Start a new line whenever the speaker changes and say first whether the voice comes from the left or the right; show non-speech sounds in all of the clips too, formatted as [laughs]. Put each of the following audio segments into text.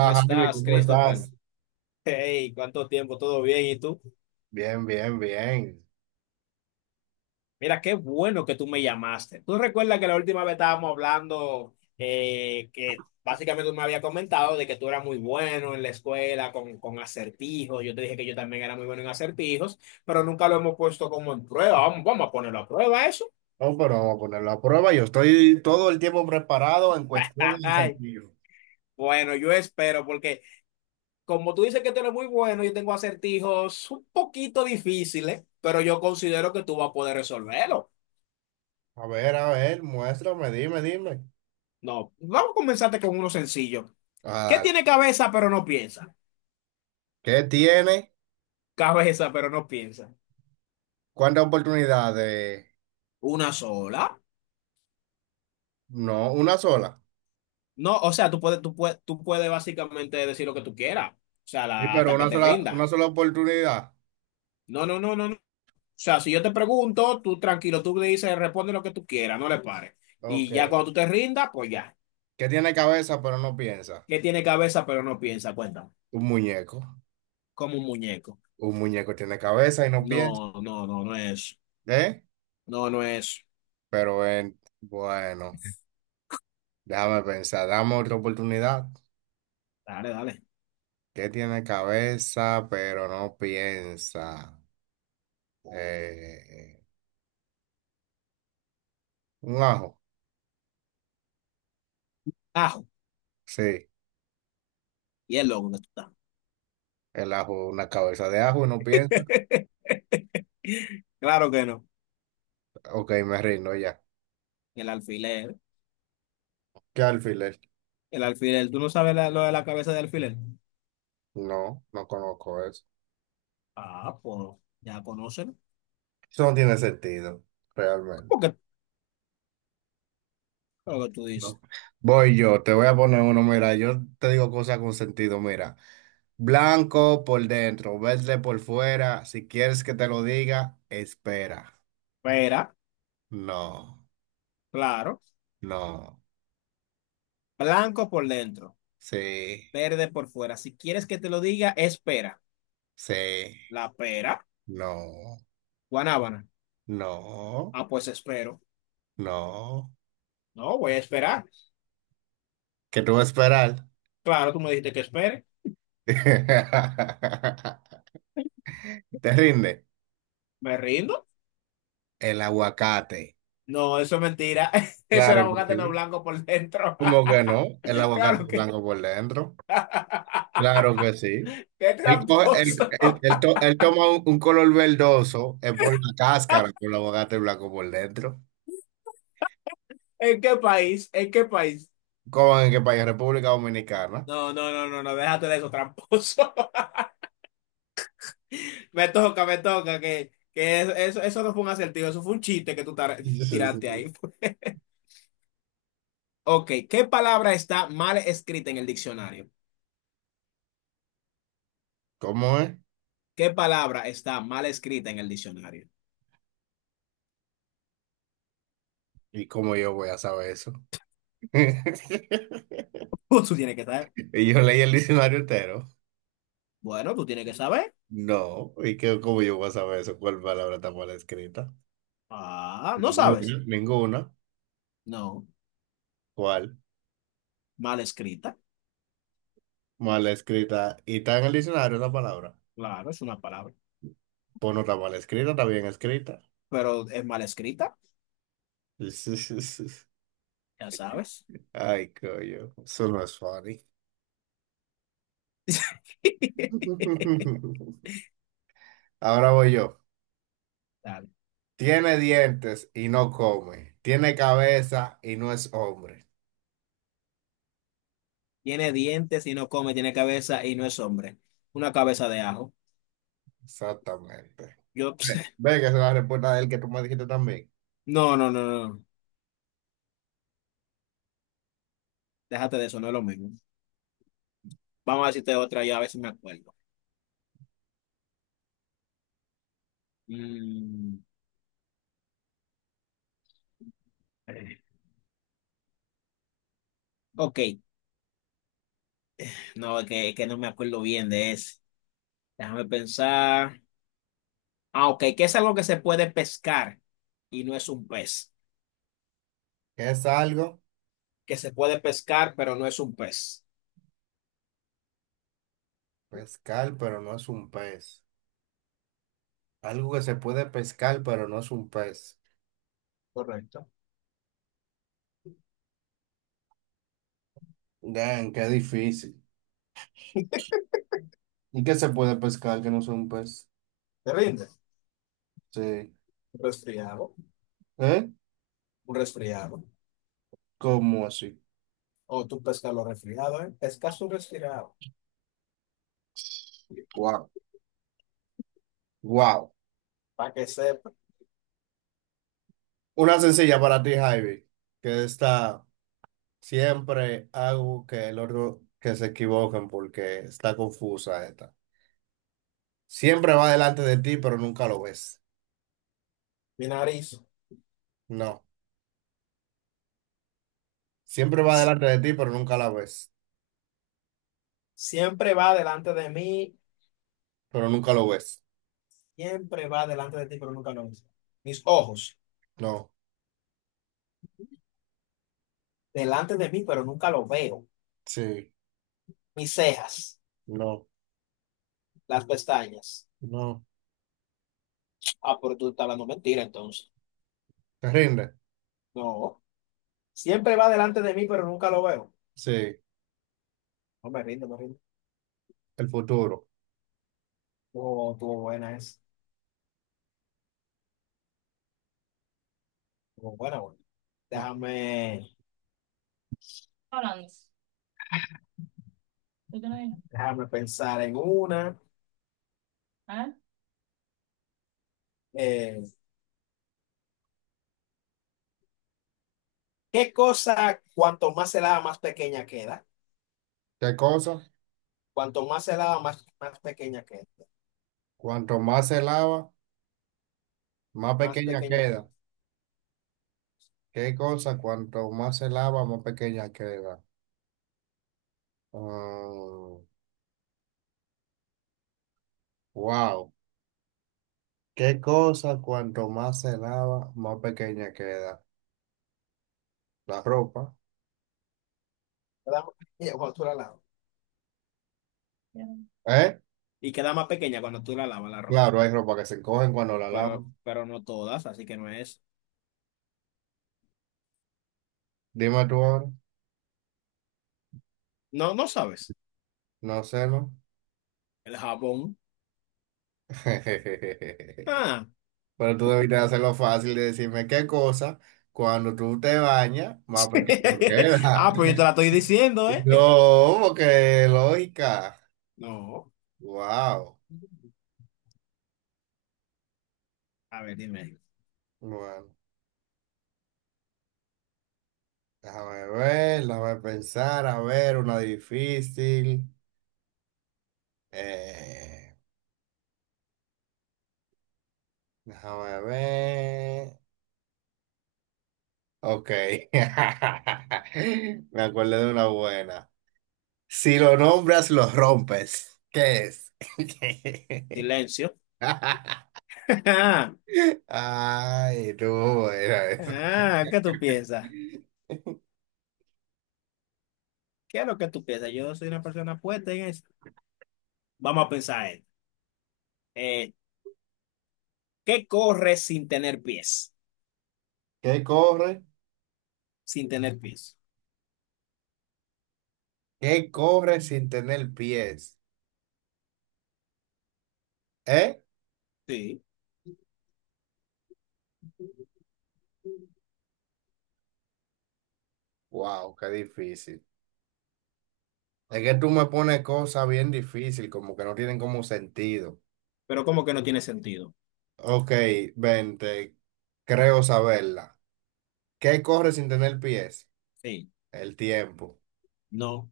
left: ¿Cómo
right: Jaime,
left: estás,
right: ¿cómo
left: Christopher?
right: estás?
left: Hey, ¿cuánto tiempo? ¿Todo bien? ¿Y tú?
right: Bien, bien, bien.
left: Mira, qué bueno que tú me llamaste. ¿Tú recuerdas que la última vez estábamos hablando que básicamente tú me habías comentado de que tú eras muy bueno en la escuela con acertijos? Yo te dije que yo también era muy bueno en acertijos, pero nunca lo hemos puesto como en prueba. Vamos a ponerlo a prueba eso.
right: No, pero vamos a ponerlo a prueba. Yo estoy todo el tiempo preparado en
left: [laughs]
right: cuestión de
left: Ay,
right: sentido.
left: bueno, yo espero porque como tú dices que tú eres muy bueno, yo tengo acertijos un poquito difíciles, pero yo considero que tú vas a poder resolverlo.
right: A ver, muéstrame, dime.
left: No, vamos a comenzarte con uno sencillo. ¿Qué
right: Ah, dale.
left: tiene cabeza pero no piensa?
right: ¿Qué tiene?
left: Cabeza pero no piensa.
right: ¿Cuántas oportunidades?
left: ¿Una sola?
right: No, una sola.
left: No, o sea, tú puedes básicamente decir lo que tú quieras. O sea,
right: Sí, pero
left: hasta que te rindas.
right: una sola oportunidad.
left: No, no, no, no, no. O sea, si yo te pregunto, tú tranquilo, tú le dices, responde lo que tú quieras, no le pares.
right: Ok.
left: Y ya cuando tú te rindas, pues ya.
right: ¿Qué tiene cabeza pero no piensa?
left: ¿Qué tiene cabeza pero no piensa? Cuéntame.
right: Un muñeco.
left: Como un muñeco.
right: Un muñeco tiene cabeza y no
left: No,
right: piensa.
left: no, no, no es.
right: ¿Eh?
left: No, no es.
right: Pero bueno, déjame pensar, dame otra oportunidad.
left: Dale, dale.
right: ¿Que tiene cabeza pero no piensa? Eh, un ajo,
left: Ajo.
right: sí,
left: Y el loco que tú
right: el ajo, una cabeza de ajo y no piensa.
left: estás. [laughs] [laughs] Claro que no.
right: Ok, me rindo ya.
left: El alfiler.
right: ¿Qué alfiler?
left: El alfiler. ¿Tú no sabes lo de la cabeza de alfiler?
right: No, no conozco eso.
left: Ah, pues ya conocen.
right: Eso no tiene sentido,
left: ¿Cómo
right: realmente.
left: que lo que tú dices?
right: No. Voy yo, te voy a poner uno, mira, yo te digo cosas con sentido, mira. Blanco por dentro, verde por fuera, si quieres que te lo diga, espera.
left: Pera,
right: No,
left: claro.
right: no,
left: Blanco por dentro,
right: sí,
left: verde por fuera. Si quieres que te lo diga, espera.
right: sí.
left: La pera,
right: No,
left: guanábana.
right: no,
left: Ah, pues espero.
right: no.
left: No, voy a esperar.
right: ¿Qué tú vas a esperar?
left: Claro, tú me dijiste que espere.
right: [laughs] ¿Te rinde?
left: ¿Me rindo?
right: El aguacate.
left: No, eso es mentira. [laughs] Eso
right: Claro
left: era un
right: que
left: no
right: sí.
left: blanco por dentro.
right: ¿Cómo
left: [laughs]
right: que no? El aguacate
left: Claro
right: es
left: que...
right: blanco por dentro. Claro que sí.
left: ¡Qué
right: Él, coge- él-
left: tramposo!
right: él- él to- él toma un color verdoso, es por la cáscara, por el aguacate blanco por dentro.
left: [laughs] ¿En qué país? ¿En qué país?
right: ¿Cómo en qué país? República Dominicana.
left: No, no, no, no, no, déjate de eso, tramposo. [laughs] Que, eso, eso no fue un acertijo, eso fue un chiste que tiraste ahí.
right: [laughs]
left: [laughs] Ok, ¿qué palabra está mal escrita en el diccionario?
right: ¿Cómo es?
left: ¿Qué palabra está mal escrita en el diccionario? [laughs]
right: ¿Y cómo yo voy a saber eso? [laughs]
left: Pues tú tienes que saber.
right: Y yo leí el diccionario entero.
left: Bueno, tú tienes que saber.
right: No, y que cómo yo voy a saber eso, cuál palabra está mal escrita.
left: Ah, ¿no sabes?
right: Ninguna, ninguna.
left: No,
right: ¿Cuál?
left: mal escrita.
right: Mal escrita. ¿Y está en el diccionario esa palabra?
left: Claro, es una palabra,
right: Pues no está mal escrita, está bien escrita.
left: pero es mal escrita,
right: [laughs]
left: ya sabes.
right: Ay, coño, eso no es funny.
left: [laughs]
right: [laughs] Ahora voy yo.
left: Dale.
right: Tiene dientes y no come. Tiene cabeza y no es hombre.
left: Tiene dientes y no come, tiene cabeza y no es hombre. Una cabeza de ajo.
right: Exactamente.
left: Yo,
right: Ve, ve que esa es la respuesta de él que tú me dijiste también.
left: [laughs] no, no, no, déjate de eso, no es lo mismo. Vamos a decirte otra, yo a veces me acuerdo. Mm, ok, no, es que no me acuerdo bien de ese. Déjame pensar. Ah, ok, que es algo que se puede pescar y no es un pez.
right: ¿Qué es algo?
left: Que se puede pescar, pero no es un pez.
right: Pescar, pero no es un pez. Algo que se puede pescar, pero no es un pez.
left: Correcto.
right: Dan, qué difícil. ¿Y qué se puede pescar que no sea un pez?
left: ¿Te rinde?
right: Sí.
left: Un resfriado.
right: ¿Eh?
left: Un resfriado.
right: ¿Cómo así?
left: O tú pescas los resfriados, ¿eh? Pescas un resfriado.
right: Wow. Wow.
left: Para que sepa,
right: Una sencilla para ti, Javi, que está siempre hago que el otro que se equivoquen porque está confusa esta. Siempre va delante de ti, pero nunca lo ves.
left: mi nariz
right: No. Siempre va
left: si-
right: delante de ti, pero nunca la ves.
left: siempre va delante de mí.
right: Pero nunca lo ves.
left: Siempre va delante de ti, pero nunca lo ves. Mis ojos,
right: No.
left: delante de mí, pero nunca lo veo.
right: Sí.
left: Mis cejas,
right: No.
left: las pestañas.
right: No,
left: Ah, pero tú estás hablando mentira, entonces.
right: te rinde.
left: No. Siempre va delante de mí, pero nunca lo veo.
right: Sí,
left: No me rindo, me rindo.
right: el futuro.
left: Oh, estuvo buena esa. Estuvo buena, buena.
right: Ya.
left: Déjame,
right: Hablando. ¿Tú te lo dije?
left: déjame pensar en una.
right: ¿Eh?
left: Eh, ¿Qué cosa, cuanto más se lava, más pequeña queda?
right: ¿Qué cosa?
left: Cuanto más se lava, más pequeña queda.
right: Cuanto más se lava, más
left: Más
right: pequeña
left: pequeña queda.
right: queda. ¿Qué cosa? Cuanto más se lava, más pequeña queda. Mm, wow. ¿Qué cosa? Cuanto más se lava, más pequeña queda. La ropa.
left: Te da- Cuando tú la lavas.
right: Ya. ¿Eh?
left: Y queda más pequeña cuando tú la lavas la ropa.
right: Claro, hay ropa que se encogen cuando la
left: Pero,
right: lavan.
left: pero no todas, así que no es.
right: Dime tú ahora.
left: No, no sabes.
right: No sé, ¿no?
left: El jabón.
right: [laughs]
left: Ah.
right: Pero tú debiste hacerlo fácil de decirme qué cosa cuando tú te bañas, más pequeño
left: [laughs]
right: queda.
left: Ah, pues yo te la
right: [laughs]
left: estoy diciendo, ¿eh?
right: No, porque lógica.
left: No.
right: Wow.
left: A ver, dime.
right: Bueno, déjame ver, déjame pensar, a ver, una difícil. Eh, déjame ver. Ok. [laughs] Me acuerdo de una buena. Si lo nombras, lo rompes. ¿Qué es?
left: Silencio.
right: [laughs]
left: [laughs]
right: Ay, no, era eso.
left: Ah, ¿qué tú piensas? ¿Qué es lo que tú piensas? Yo soy una persona puesta en eso. Vamos a pensar en. eh, ¿Qué corre sin tener pies?
right: ¿Qué corre?
left: Sin tener pies.
right: ¿Qué corre sin tener pies? ¿Eh?
left: Sí.
right: Wow, qué difícil. Es que tú me pones cosas bien difíciles, como que no tienen como sentido.
left: Pero ¿cómo que no tiene sentido?
right: Ok, vente, creo saberla. ¿Qué corre sin tener pies?
left: Sí.
right: El tiempo.
left: No.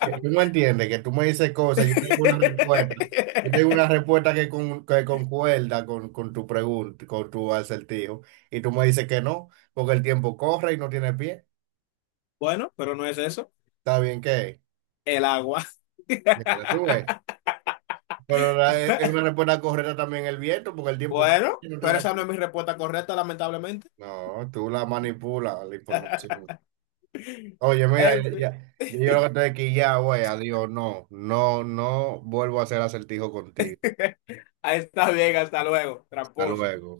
right: Que tú me entiendes, que tú me dices cosas, yo tengo una respuesta, yo tengo una
left: [laughs]
right: respuesta que concuerda con tu pregunta, con tu acertijo, y tú me dices que no, porque el tiempo corre y no tiene pie.
left: Bueno, pero no es eso.
right: ¿Está bien que
left: El agua.
right: Mira, tú ves?
left: [laughs]
right: Pero es una respuesta correcta también el viento, porque el tiempo corre
left: Bueno,
right: y no
left: pero
right: tiene
left: esa no
right: pie.
left: es mi respuesta correcta, lamentablemente.
right: No, tú la manipulas la información.
left: [laughs]
right: Oye, mira,
left: En
right: ya,
left: fin.
right: ya yo lo que estoy aquí ya, güey, adiós, no, no, no vuelvo a hacer acertijo contigo.
left: Ahí está bien, hasta luego,
right: Hasta
left: tramposo.
right: luego.